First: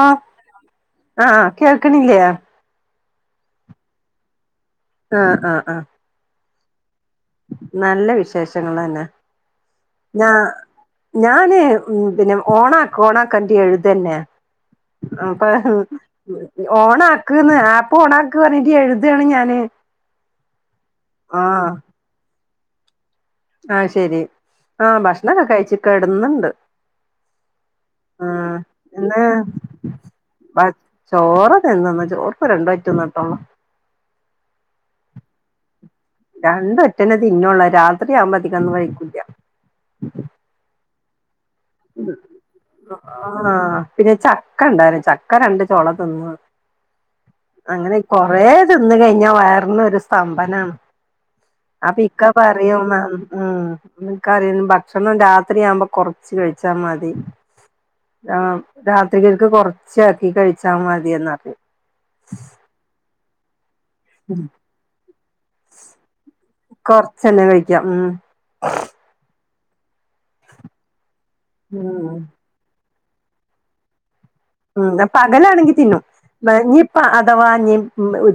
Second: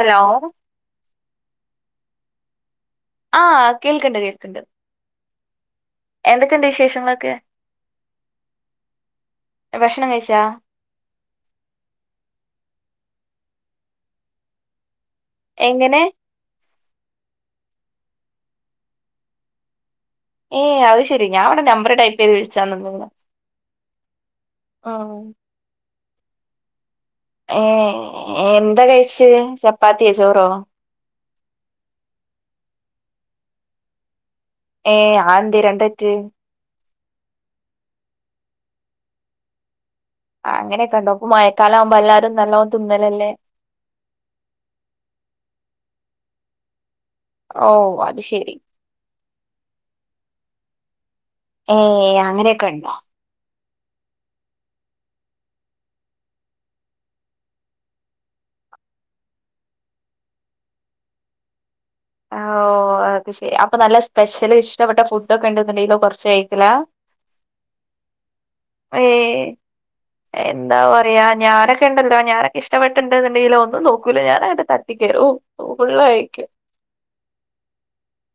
Hello ആഹ് കേക്കണില്ല്യ ആഹ് കേൾക്കണ്ട് കേക്കണ്ട് ആഹ് -ആഹ് -ആഹ് എന്തൊക്കെയുണ്ട് വിശേഷങ്ങൾ നല്ല വിശേഷങ്ങളന്നെ ഭക്ഷണം ഞാ- കഴിച്ചാ ഞാനേ ഉം പിന്നെ ഓണ ഓണാക്കന്റെ എഴുതന്നെ അപ്പൊ ഉം എങ്ങനെ ഓണാക്ക്ന്ന് ആപ്പോ ഓണാക്ക് പറഞ്ഞ് ട്ട് എഴുതയാണ് ഞാന് ഏയ് അത് ശെരി ആ ഞാൻ ഇവിടെ നമ്പർ ടൈപ്പ് ചെയ്ത് വിളിച്ചാന്ന് പോവാ ആഹ് ശെരി ആഹ് ഭക്ഷണ് ഒക്കെ കഴിച്ച് കെടന്ന്ണ്ട് ഏഹ് എ എന്താ കഴിച്ച് ചപ്പാത്തിയൊ ചോറോ ചോറ് തിന്ന്ന്ന് ചോറ് ഇപ്പ രണ്ട വറ്റ് തിന്നിട്ടോള്ളു ഏയ് ആഇന്ത് രണ്ടറ്റ് രണ്ടറ്റന്നെ തിന്നുള്ളു രാത്രി ആവുമ്പോത്തേക്ക് അതിക്കൊന്നും കയിക്കുല്ല ആഹ് അങ്ങനെക്കെയുണ്ടോ ഇപ്പ മയക്കാലം ആവുമ്പോ എല്ലാരും നല്ലോ തിന്നലല്ലെ ആ പിന്നെ ചക്ക ഇണ്ടാര് ചക്ക രണ്ട് ചൊള തിന്ന് ഓഹ് അങ്ങനെ അത് കൊറെ ശെരി തിന്ന് കയിഞ്ഞാ വയറിനൊരു സ്തംഭനാണ് അപ്പൊ ഏഹ് ഇക്ക അങ്ങനെയൊക്കെ ഉണ്ടോ പറയും അഹ് ഉം നിക്കറയും ഭക്ഷണം രാത്രിയാവുമ്പോ കൊറ - ച്ച് കയിച്ച മതി ആഹ് രാത്രിക്കൊക്കെ കൊറച്ചാക്കി കയിച്ചാ മതിയെന്ന് പറയും ആഹ് -ഓഹ് -അഹ് അത് ശരി അപ്പൊ നല്ല സ്പെഷ്യല് ഇഷ്ടപ്പെട്ട ഫുഡ് ഒക്കെ ഉണ്ടെന്നുണ്ടെങ്കിലോ കൊറച്ച് കയി- കൊറച്ചന്നെ കഴിക്കാം ഉം ഏഹ് എന്താ പറയാ ഉം ഞാനൊക്കെണ്ടല്ലോ ഞാനൊക്കെ ഇഷ്ടപ്പെട്ടണ്ട് എന്ന് ഇണ്ടെങ്കിലോ ഒന്നും നോക്കൂല ഞാന- ഉം പകലാണെങ്കി തിന്നും വെ നീ അ അഥവാ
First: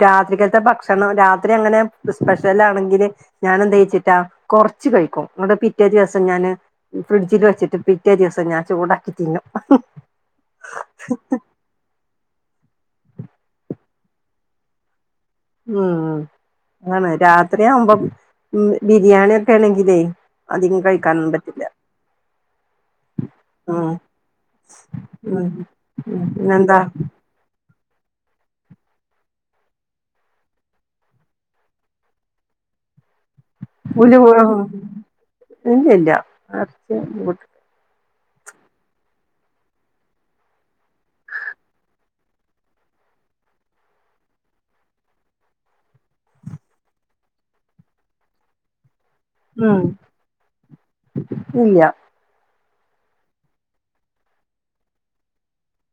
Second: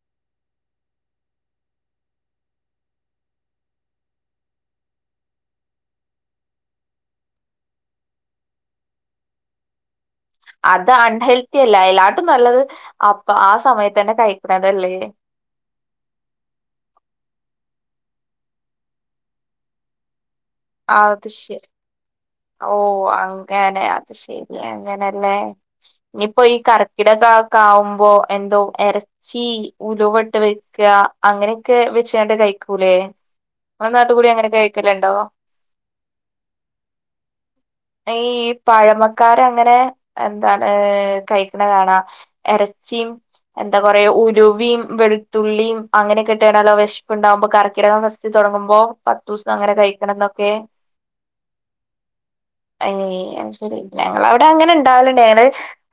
രാത്രിക്കാലത്തെ ഭക്ഷണം രാത്രി അങ്ങനെ സ്പെഷ്യൽ ആണെങ്കിൽ ഞാാന എന്താ വച്ചിട്ടാ കുറച്ച കഴിക്കും ങ്ങട്ട് പിറ്റേ ദിവസം ഞാന് ഫ്രിഡ്ജിൽ വെച്ചിട്ട് പിറ്റേ ദിവസം ഞാൻ ചൂടാക്കി തിന്നും അത് അൺഹെൽത്തി അല്ല അയ്ലാട്ടും നല്ലത് അപ്പൊ ആ സമയത്ത് തന്നെ കഴിക്കണതല്ലേ ഉം അതാണ് രാത്രി ആവുമ്പോ ബിരിയാണി ഒക്കെ ആണെങ്കിലേ അധികം കഴിക്കാനൊന്നും പറ്റില്ല ഓഹ് അങ്ങനെ ഉം അത് ശെരി അങ്ങനെല്ലേ ഉം ഇനിയിപ്പോ ഈ പിന്നെന്താ കറക്കിടക്കെ ആവുമ്പോ എന്തോ ചീ ഉലുവ വട്ട് വെക്ക അങ്ങനെയൊക്കെ വെച്ചണ്ട് കഴിക്കൂലേ ഇങ്ങളെ നാട്ട് ഉലുവ കൂടി അങ്ങനെ കഴിക്കലുണ്ടോ ഇല്ലല്ലാ ഇറച്ചി ഈ പഴമക്കാരങ്ങനെ എന്താണ് കഴിക്കണ കാണാ ഇറച്ചിയും എന്താ പറയാ ഉലുവയും വെളുത്തുള്ളിയും അങ്ങനൊക്കെയിട്ടാണല്ലോ വിശപ്പ് ഉണ്ടാകുമ്പോ കറക് കർക്കിടകം ഫസ്റ്റ് തുടങ്ങുമ്പോ പത്ത് ദിവസം അങ്ങനെ കഴിക്കണം എന്നൊക്കെ ഇല്ല്യ അത് ശെരി ഞങ്ങളെ അവിടെ അങ്ങനെ ഉണ്ടാവലുണ്ട് ഞങ്ങള്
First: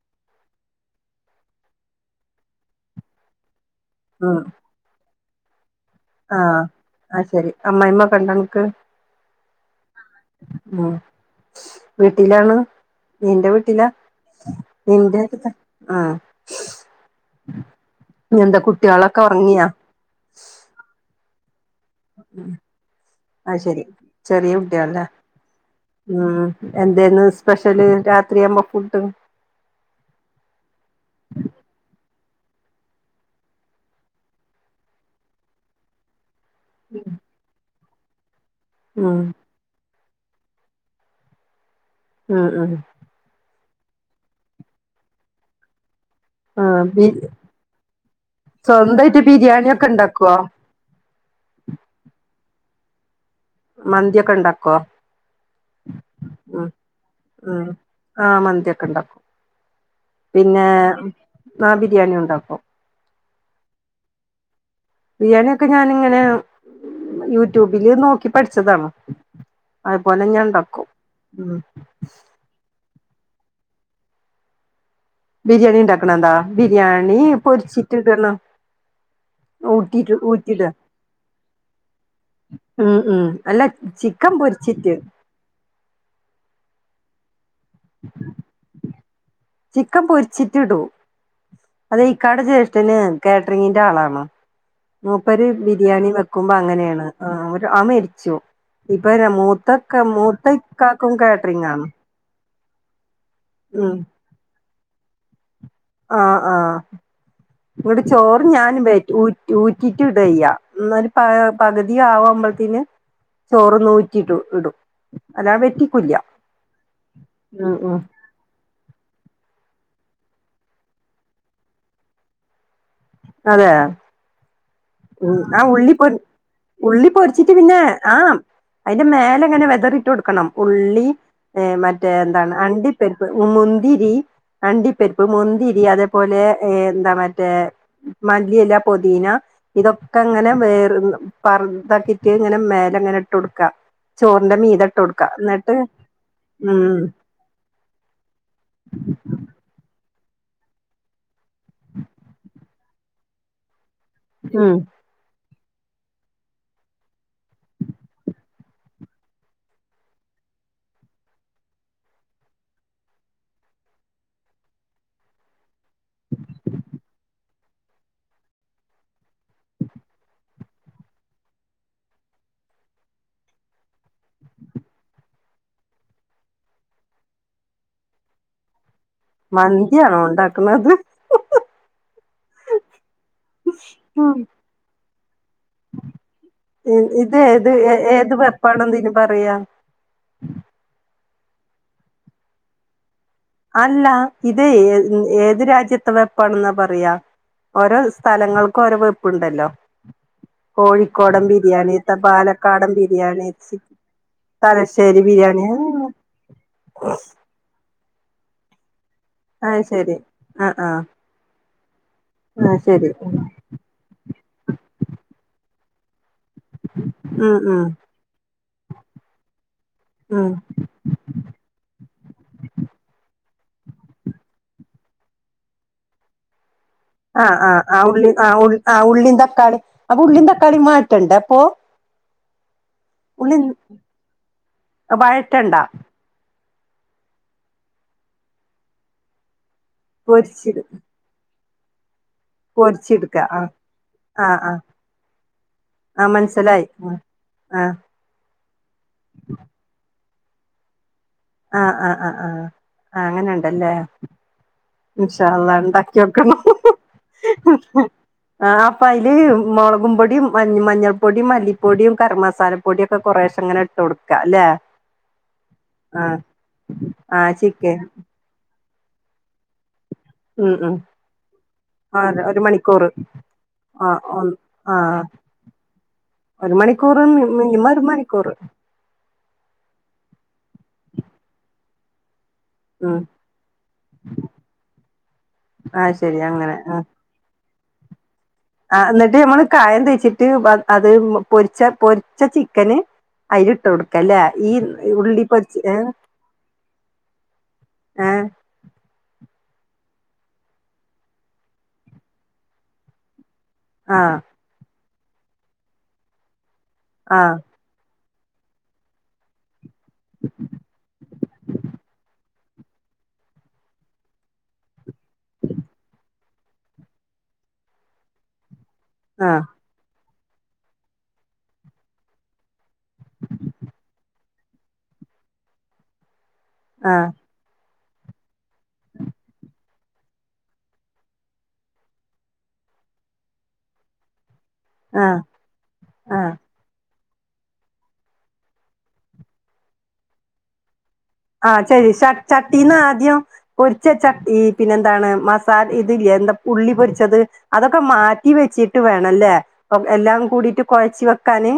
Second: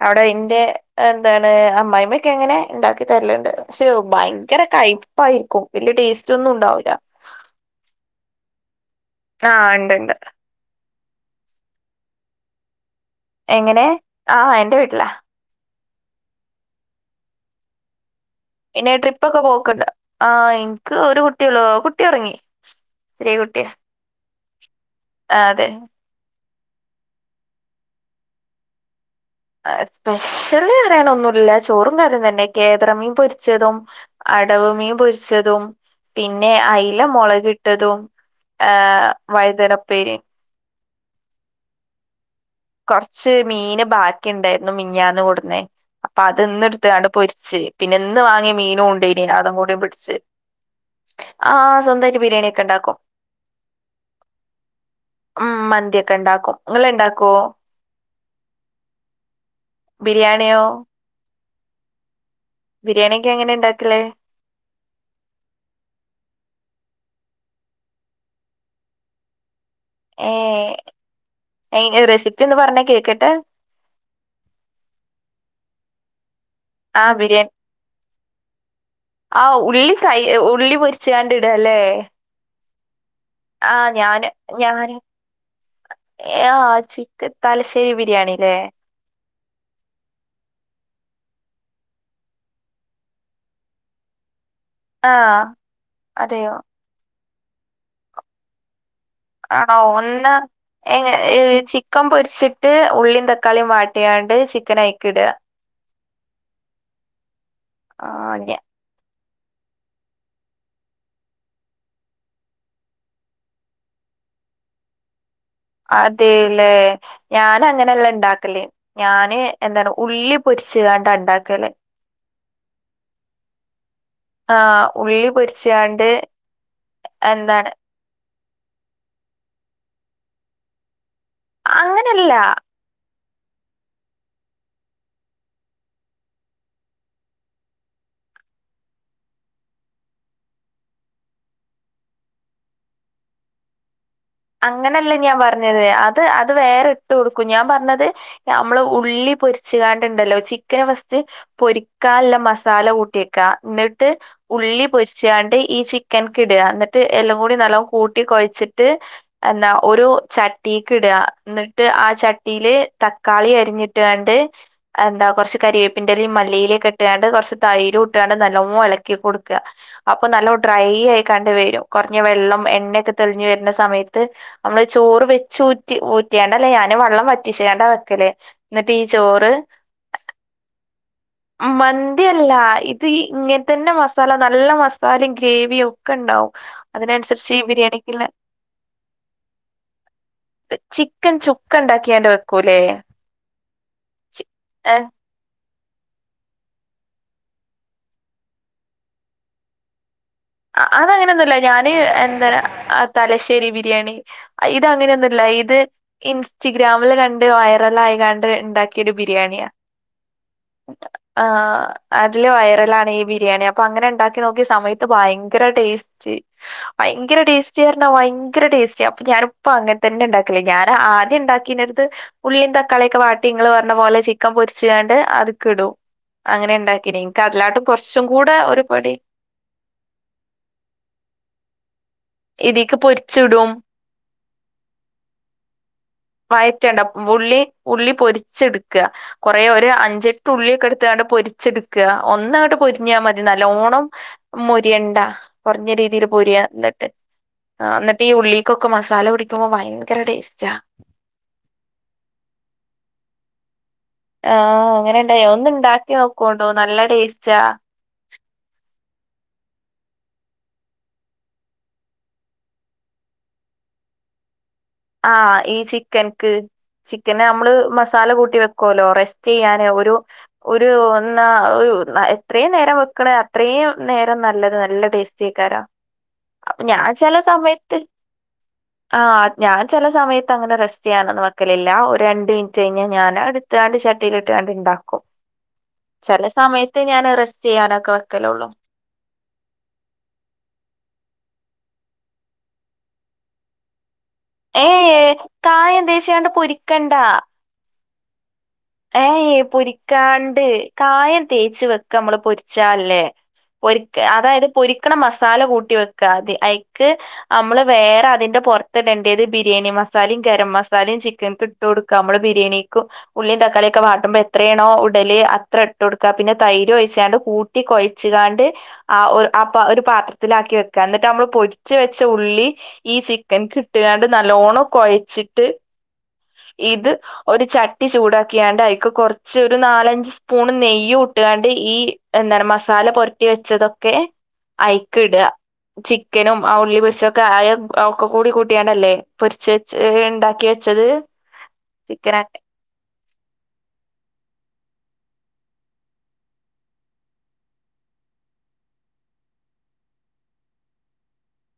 അവിടെ അന്റെ എന്താണ് അമ്മായിമ്മ ഒക്കെ അങ്ങനെ ഉണ്ടാക്കി തരലുണ്ട് പക്ഷെ ഉം ഭയങ്കര കയ്പായിരിക്കും ആഹ് അത് ശെരി അമ്മായിമ്മ ഒക്കെ ഉണ്ടോ നിനക്ക് ആഹ് ഒണ്ടണ്ട് ഉം വീട്ടിലാണ് നിന്റെ എങ്ങനെ വീട്ടിലാ ആഹ് എന്റെ വീട്ടിലാ നിന്റെ ആഹ് ഇന്ന് എന്താ പിന്നെ കുട്ടികളൊക്കെ ട്രിപ്പൊക്കെ ഉറങ്ങിയാ പോക്ക്ണ്ട് ആഹ് എനിക്ക് ഒരു കുട്ടിയേള്ളൂ കുട്ടി ഉറങ്ങി അത് ശ്രീകുട്ടിയാ ശരി ചെറിയ കുട്ടികളല്ലേ ആഹ് അതെ ഉം എന്തേന്ന് സ്പെഷ്യല് രാത്രിയാവുമ്പോ ഫുഡ്ഡും സ്പെഷ്യല് പറിയാനൊന്നുമില്ല ചോറും കറിയും തന്നെ കേദറമീൻ പൊരിച്ചതും അടവ മീൻ പൊരിച്ചതും പിന്നെ അയില മുളകിട്ടതും ഏഹ് ഉം വഴുതനുപ്പേരിയും ഉം ഉം കൊറച്ച് മീന് ബാക്കി ഉണ്ടായിരുന്നു മിനിഞ്ഞാന്ന് കൊണ്ടുന്നേ അപ്പൊ അതിന്ന് ആഹ് ബി എടുത്തുകാണ്ട് പൊരിച്ച് പിന്നെ ഇന്ന് വാങ്ങിയ മീനും സ്വന്തായിട്ട് ഉണ്ടെയിനി അതും ബിരിയാണി കൂടി ഒക്കെ പൊരിച്ച് ഉണ്ടാക്കുവോ ആഹ് ആഹ് സ്വന്തമായിട്ട് ബിരിയാണി ഒക്കെ ഉണ്ടാക്കും മന്തിയൊക്കെ ഉണ്ടാക്കുവോ ഉം മന്തിയൊക്കെ ഉണ്ടാക്കും ഇങ്ങള് ഇണ്ടാക്കുവോ ആഹ് മന്തിയൊക്കെ ഉണ്ടാക്കും ബിരിയാണിയോ പിന്നെ ആഹ് ബിരിയാണി ഉണ്ടാക്കും ബിരിയാണി ഒക്കെ എങ്ങനെ ഉണ്ടാക്കല് ബിരിയാണി ഒക്കെ ഞാനിങ്ങനെ യൂട്യൂബില് നോക്കി പഠിച്ചതാണ് അതുപോലെ ഞാൻ ഏഹ് ഉണ്ടാക്കും ഉം എങ്കി റെസിപ്പി ഒന്ന് പറഞ്ഞെ കേക്കട്ടെ ബിരിയാണി ഉണ്ടാക്കണതോ ആ ബിരിയാണി പൊരിച്ചിട്ട് ഇതിടണം ആഹ് ഉള്ളി ഫ്രൈ ഉള്ളി പൊരിച്ചാണ്ട് ഇടുവല്ലേ ഉം ഉം അല്ല ചിക്കൻ പൊരിച്ചിട്ട് ആഹ് ചിക്കൻ തലശ്ശേരി ബിരിയാണി അല്ലേ ചിക്കൻ പൊരിച്ചിട്ടിടുവൊ അതെ ഇക്കാടെ ജ്യേഷ്ഠന് കേറ്ററിങ്ങിന്റെ ആളാണ് ആ മൂപ്പര് ബിരിയാണി അതെയോ വെക്കുമ്പോ അങ്ങനെയാണ് ആഹ് ഒരു ആ മരിച്ചു ഇപ്പൊന്ന ആണോ മൂത്തക്ക ഒന്ന് എങ്ങ മൂത്തക്കാക്കും കേറ്ററിങ്ങ് ആണ് ചിക്കൻ പൊരിച്ചിട്ട് ഉള്ളിയും തക്കാളിയും വാട്ടിയാണ്ട് ചിക്കൻ അയിക്ക് ഇടുക ആഹ് ആഹ് ഇവടെ ആ ചോറ് ഞ ഞാനും ബേറ്റു ഊ ഊറ്റീട്ട് ഇടുവേ ചെയ്യാം എന്ന ഒരു പ പകുതി ആവുമ്പഴത്തേന് ചോറ് ഊറ്റീട്ട് ഇടും അതാ അതേലെ ഉം ഞാനങ്ങനല്ല ഉണ്ടാക്കല് ഞാന് എന്താണ് ഉള്ളി പൊരിച്ചങ്ങാണ്ട് ഉണ്ടാക്കല് അതെയോ ആഹ് ഉ ഉം ആഹ് ഉള്ളി പൊര് ഉള്ളി പൊരിച്ചിട്ട് എന്താണ് പിന്നെ ആഹ് അയ്ന്റെ മേലെങ്ങനെ വെതറിട്ടൊടുക്കണം ഉള്ളി ഏഹ് മറ്റേ അങ്ങനല്ല. എന്താണ് അണ്ടി പരിപ്പ് മുന്തിരി അണ്ടിപ്പരിപ്പ് മുന്തിരി അതേപോലെ ഏ എന്താ മറ്റേ മല്ലിയെല പൊതീന ഇതൊക്കെങ്ങനെ വേർ പർതാക്കീട്ട് ങ്ങനെ മേലങ്ങനെ ഇട്ടൊട്ക്കാ അങ്ങനെല്ല ഞാൻ പർഞ്ഞത് അത് അത് ഉം വേറെ ഇട്ട് കൊടുക്കും ഞാൻ പർഞ്ഞത് അമ്മള് ഉള്ളി പൊരിച്ച്ങ്ങാണ്ട്ണ്ടല്ലോ ചിക്കന് ഫസ്റ്റ് പൊരിക്കാല്ല മസാല കൂട്ട്യെക്കാ ന്നെ ട്ട് ഉം ഉള്ളി പൊര് ച്ചാണ്ട് ഈ ചിക്കൻക്കിടാ. ന്ന്ട്ട് എല്ലും കൂടി നല്ലോം കൂട്ടി കൊയ്ച്ച്ട്ട് എന്നാ ഒരു ചട്ടീക്ക്ടാ, ന്ന്ട്ട് ആ ചട്ടീല് തക്കാളി അരിഞ്ഞിട്ടാണ്ട് എന്താ കൊർച്ച് കരിവേപ്പിന്റെലിം മല്ലിയിലെക്കെ ട്ട്ക്കാണ്ട് കൊർച്ച് തൈരുംട്ട്ക്കാണ്ട് നല്ലോം എളക്കി കൊടുക്കാ അപ്പൊ നല്ലോം ഡ്രൈ ആയിക്കാണ്ട് വെരും. കൊർഞ്ഞ വെള്ളം എണ്ണയൊക്കെ തെള്ഞ്ഞ് വെര്ണ സമയ ത്ത്‌ അമ്മൾ ചോറ് വെച്ചൂറ്റി ഊറ്റിയാണ്ടല്ല ഞാന് വള്ളം വറ്റിച്ചാണ്ടാ വെക്കല് ന്നട്ടീ ചോറ് ന്തിയാണോ ഒണ്ടാക്കുന്നത് മന്തിയല്ലാ. ഇത് ഇങ്ങൻതന്നെ മസാല നല്ല മസ് സാലിം ഗ്രേവിം ഒക്കെണ്ടാവും. ഇത് അതിനനുസരിച്ചീ ഏത് ബിരിയാണിക്ക്ള്ളെ ഏത് വെപ്പാണെന്ന് ഇതിന് പറയാ ചിക്കൻ ചുക്കണ്ടാക്ക്യാണ്ട് വെക്കൂല്ലേ അല്ല ഇത് ഏ ഏത് രാജ്യത് ത്തെ വെപ്പാണെന്നാ പറയാ, ഓരോ സ്ഥലങ്ങൾക്കോരോ വെപ്പ്‌ ണ്ടല്ലോ അതങ്ങനെന്നുല്ല ഞാന് എന്താ പാലക്കാടൻ ആ ബിരിയാണി തലശ്ശേരി ബിരിയാണി തലശ്ശേരി ഇതങ്ങനെയൊന്നുല്ല ബിരിയാണി ഇത് ഇൻസ്റ്റിഗ്രാമില് കണ്ട് വൈറലായികാണ്ട് ഇണ്ടാക്കി ക്ക്യൊരു ബിരിയാണ്യാ ആഹ് ശരി ആഹ് ആഹ് ആഹ് അതില് ആഹ് ശരി വൈറലാണീ ബിരിയാണി, അപ്പങ്ങനെ ണ്ടാക്കി നോക്ക്യ സമയത്ത് ഭയങ്കര ടേസ്റ്റ്, ഭയങ്കര ഉം ഉം ടേസ്റ്റ്ർഞ്ഞാ ഭയങ്കര ടേസ്റ്റ് അപ്പൊ ഞാനിപ്പൊ അങ്ങൻ ഉം തന്നെണ്ടാക്കല് ഞാന് ആദ്യം ണ്ടാക്കീണേത് ത് ഉള്ളിം തക്കാള്യൊക്കെവാട്ടി, ഇങ്ങള് പർഞ്ഞ പോലെ ചിക്കൻ പൊരിച്ച്ങ്ങാണ്ട് അത്ക്ക്ടും അങ്ങനെണ്ടാക്കിനി ഇൻക്കതിലാട്ടും കൊർച്ചും കൂട ഒരുപടി ള്ളിം തക്കാളിം അപ്പൊ ഉള്ളിം തക്കാളിം വാട്ടണ്ടേ അപ്പൊ ഇതീക്ക് പൊര് ഉള്ളിം അഹ് വഴറ്റണ്ട വയറ്റണ്ട ഉള്ളി ഉള്ളി പൊര്ച്ച്ട്ക്കാ കൊറേ ഒരു അഞ് പൊരിച്ചിട് ഞ്ചെട്ടുള്ളിയൊക്കെട്ത്താണ്ട് പൊരിച്ച്ടുക്കാ ഒന്നങ്ങട്ട് പൊര്ഞ്ഞാ പൊരിച്ചെടുക്ക മതി ആഹ് നല്ലോണം ആഹ് ആഹ് മൊരിയണ്ടാ കൊർഞ്ഞ രീതീല് ആഹ് പൊര്യാ മനസ്സിലായി ന്ന ട്ട് ആഹ് അഹ് ന്നട്ടീ ഉള്ളിക്കൊക്കെ മസാല പിടിക്കുമ്പോ വയങ്കര ടേസ്റ്റാ ആ ആ ആ ആഹ് ആ അങ്ങനെണ്ടല്ലേ ആഹ് അങ്ങനെണ്ടായി. ഇൻഷാ അള്ളാ ഒന്ന്ണ്ടാക്കി ഇണ്ടാക്കി നോക്കോണ്ടൂ, നല്ല ടേസ്റ്റാ ആഹ് അപ്പയ്ല് മൊളകും പൊടിം മഞ് മഞ്ഞൾ പൊടിം മല്ലിപ്പൊടിം കരം മസാല പൊടിയൊക്കെ കൊറേശെങ്ങനെ ഇട്ടൊട്ക്കാ ല്ലേ ആഹ് ഈ ചിക്കൻക്ക്, ആ ചിക്കന് നമ്മള് ചിക്കൻ മസാല കൂട്ടി വെക്ക് ക്കോലോ റെസ്റ്റൈയ്യാന് ഒരു ഉം ഒരു ഉം ഒന്നാ ഒരു ആ നെ ഒരു എത്രീം നേരം മണിക്കൂർ വെക്കണ് അത്രേം ആ നേരം ഒന്ന് നല്ലത് ആ നല്ല ടേസ്റ്റേ ക്കാരം ഒരു മണിക്കൂറ്.., മിനിമം ഒരു മണിക്കൂറ് ആ ഞാൻ ചെല സമയത്ത് അങ്ങനെ റെസ്റ്റ് ചെയ്യാനൊന്നും വെക്കലില്ല ഒരു രണ്ട് മിനി റ്റ് കഴിഞ്ഞാ ഉം ഞാൻ എടുത്ത് ആ ചട്ടി ലിട്ടാണ്ട് ഉണ്ടാക്കും ആ ശരി ചില അങ്ങനെ ആ സമയത്ത് ഞാൻറെസ് റ്റ് ചെയ്യാനൊക്കെ വെക്കലുള്ളൂ ആ എന്നിട്ട് ഞമ്മള് കായം തേച്ചിട്ട് അത് പൊരിച്ച പൊരിച്ച ചിക്കന് അയിലിട്ട് കൊടുക്കല്ലേ ഈ ഏയ് ഉള്ളി പൊരിച്ച് ഏ കായം തേച്ച്ങ്ങാണ്ട് പൊരിക്കണ്ടാ ഏഹ് ഏയ് പൊരിക്കാണ്ട് കായം തേച്ച് വെക്ക നമ്മള് പൊരിച്ചാല്ലേ പൊരിക്ക ആ അതായത് പൊരിക്ക്ണ മസാല കൂട്ടി വെക്ക അയിക്ക് ആ നമ്മള് വേറെ അതിന്റെ പുറത്ത്ട ണ്ടേത് ബിരിയാണി മസാല മസാലിം ഗരം മസാലയും ചിക്കൻ ഇട്ട് കൊടുക്കാ നമ്മള് ബിരിയാണിക് ഉള്ളീം തക്കാളിമ് ക്കളിയൊക്കെ വാട്ടുമ്പോ എത്രയാണോ ഇടല് അത്ര ഇട്ട് കൊടുക്കാ പിന്നെ തൈര് ഒഴിച്ചാണ്ട് കൂട്ടി കൊഴച്ച്കാണ്ട് ആഹ് ആ ഒരു പാത്രത്തിലാക്കി വെക്ക എന്നിട്ട് നമ്മള് പൊരിച്ച് വെച്ച ഉള്ളി ഈ ചിക്കൻ കിട്ടുകാണ്ട് നല്ലോണം കുഴച്ചിട്ട് ഇത് ആ ഒരു ചട്ടി ചൂടാ ക്കിയാണ്ട് അയിക്ക് കുറച്ച് ഒരു നാലഞ്ച് സ്പൂൺ നെയ്യും ഇട്ടാണ്ട് ഈ എന്ത മസാല പുര ട്ടി വെച്ചതൊക്കെ അയ്ക്ക് ആ ഇട ചിക്കനും ആ ഉള്ളി പൊരിച്ച കായം ഒക്കെ കൂടി കൂട്ടിയാണ്ടല്ലേ പൊരിച്ച് വെച്ച് ഉണ്ടാക്കി വെച്ചത് ആഹ് ശെരി ചിക്കനൊക്കെ ചട്ടീന്ന് ആദ്യം പൊരിച്ച വെച്ച ഈ പിന്നെ എന്താണ് മസാല ഇതില്ലേ എന്താ ഉള്ളി പൊരിച്ചത് അതൊക്കെ മാറ്റി വെച്ചിട്ട് വേണല്ലേ എല്ലാം കൂടിട്ട് കുഴച്ച് വെക്കാന്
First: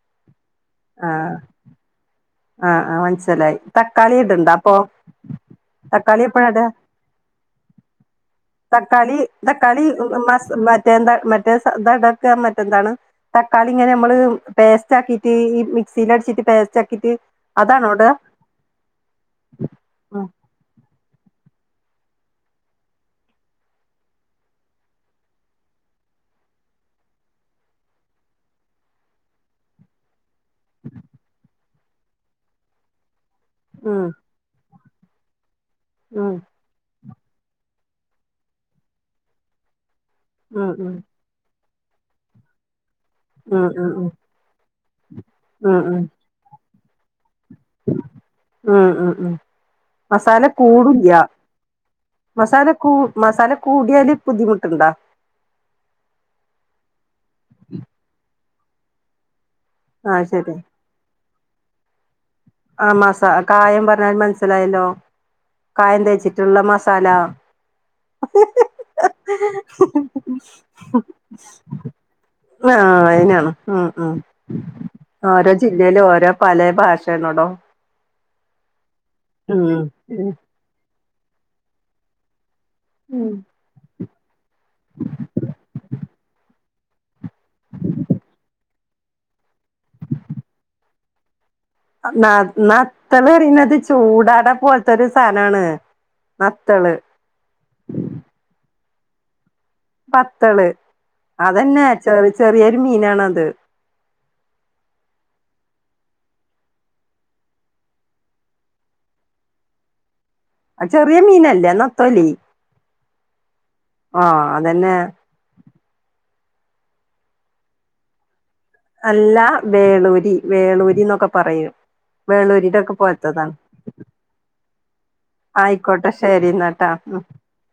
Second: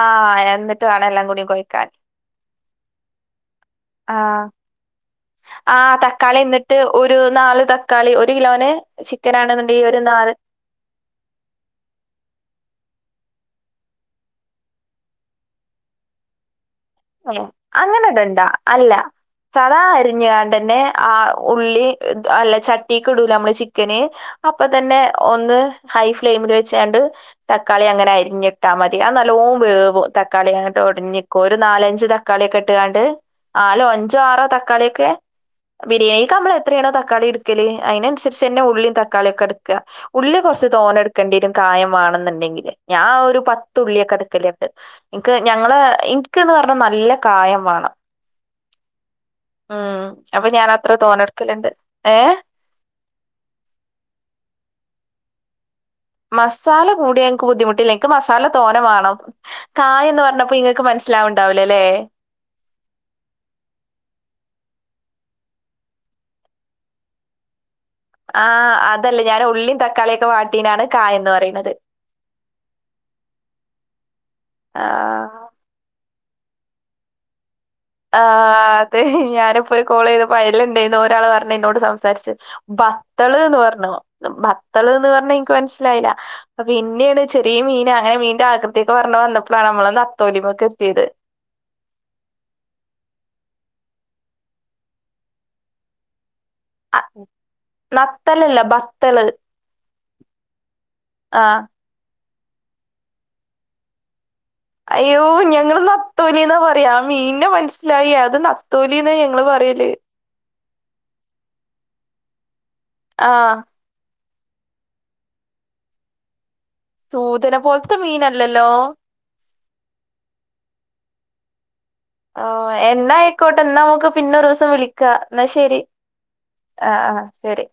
ആഹ് എന്നിട്ട് വേണം എല്ലാം ആഹ് കൂടി കൊഴയ്ക്കാന് ആഹ് ആഹ് മനസ്സിലായി തക്കാളി ഇടണ്ട അപ്പൊ ആ തക്കാളി എപ്പഴാ ഇടാ എന്നിട്ട് ഒരു നാല് തക്കാളി ഒരു കിലോന് ചിക്കനാണ്ന്ന്ണ്ടെങ്കി ഒരു നാല് മറ്റേന്ത മറ്റേ താണ്ടക്ക മറ്റെന്താണ് തക്കാളി ഇങ്ങനെ നമ്മള് പേസ്റ്റാക്കിട്ട് ഈ മിക്സില് അടിച്ചിട്ട് പേസ്റ്റാക്കിട്ട് ഏ അങ്ങനെടണ്ടാ അല്ല സാദാ ഉം അരിഞാണ്ട്ന്നെ ആ ഉള്ളി അല്ല ചട്ടീക്ക് ഇടൂലേ നമ്മള് ചിക്കന് അപ്പൊ തന്നെ ഒന്ന് ഹൈ ഫ്ലെയിമില് വെച്ചാങ്ങാണ്ട് തക്കാളി അങ്ങനെ അരിഞ്ഞിട്ടാ മതി അത് നല്ലോം വേവും തക്കാളി അങ്ങോട്ട് ഒടിഞ്ഞിക്കും ഒരു നാലഞ്ച് തക്കാളിയൊക്കെ ഇട്ടുകാണ്ട് നാലോ അഞ്ചോ ആറോ ത തക്കാളിയൊക്കെ ഉം ബിരിയാണിക്ക് നമ്മള് എത്രയാണോ തക്കാളി എടുക്കല് അതിനനുസരിച്ച്തന്നെ ഉള്ളി തക്കാളിയും ഒക്കെ എടുക്കുക ഉള്ളി കുറച്ച് ഉം തോന്നെ ഉം എടുക്ക ണ്ടി വരും കായം വാണെന്നുണ്ടെങ്കില് ഞാ ന് ഒരു ഉം ഉം ഉം ഉം പത്തുള്ളിയൊക്കെ എടുക്കല് ണ്ട് ഞങ്ങള് ഉം എനിക്ക്ന്ന് പറഞ്ഞാ നല്ല കായം വാണം ഉം ഉം ഉം ഉം മസാല അപ്പൊ ഞാൻ അത്ര തോനെ കൂടുല്ല എടുക്കലുണ്ട് ഏഹ് മസാല കൂ മസാല കൂടിയാല് ബുദ്ധിമുട്ടുണ്ടാ മസാല കൂടിയ എനിക്ക് ബുദ്ധിമുട്ടില്ല എനിക്ക് മസാല തോനെ വാണം കായം എന്ന് ആഹ് പറഞ്ഞപ്പോ ശരി ഇങ്ങക്ക് ക്ക് മനസിലാവുണ്ടാവൂല അല്ലേ ആ മസാ കായം പറഞ്ഞാ മനസ്സിലായല്ലോ കായം തേച്ചിട്ടുള്ള മസാല ആഹ് അതല്ല ഞാൻ ഉള്ളീം തക്കാളിയൊക്കെ വാട്ടീനാണ് കായന്ന് പറയുന്നത് ആഹ് അയിനാണോ അഹ് അഹ് ആഹ് ജില്ലയില് ഓരോ പല ഭാശേണോടോ ആഹ് അതെ ഞാനിപ്പോ ഒരു കോൾ ചെയ്തപ്പൊ അയിലുണ്ടെയ്ന്നഒരാള് പറഞ്ഞ എന്നോട് സംസാരിച്ചു ബത്തള് ന്ന് പറഞ്ഞു ബത്തള് ന്ന് പറഞ്ഞ എനിക്ക് മനസ്സിലായില്ല അ പിന്നെണ് ചെറിയ മീൻ അങ്ങനെ മീന്റെ ആകൃതിയൊക്കെ പറഞ്ഞു വന്നപ്പോഴാണ് നമ്മളന്ന് നത്തോലിമ്മക്ക് എത്തിയത് ന നത്തൾന്നറീണത് ചൂടാട പോലത്തൊ രു സാധനാണ് നത്തൾ അ, നത്തലല്ല ബത്തള് ബത്തള് ആഹ് അതെന്നെ ചെറി ചെറിയൊരു മീനാണത് അയ്യോ ഞങ്ങള് നത്തോലിന്നാ പറയാ മീന നെ മൻസ്സിലായി അത് നത്തോലിന്നാ ഞങ്ങള് പറയല് അ ചെറിയ മീനല്ലേ നത്തോലി ആഹ് ആഹ് അതെന്നെ സൂദനെ പോൽത്ത മീനല്ലല്ലോ അല്ല വേളൂരി വേളൂരി ന്നൊക്ക പറയും ആഹ് വേളൂരിയുടെ ഒക്കെ എന്നാ പോലത്തതാ ആയിക്കോട്ടെ ന്നാ നമക്ക് പിന്നൊരൊസം വിളിക്കാ ന്നാ ശരി ആയിക്കോട്ടെ ശരി എന്നാട്ടാ ആ ഉം ആ ശരി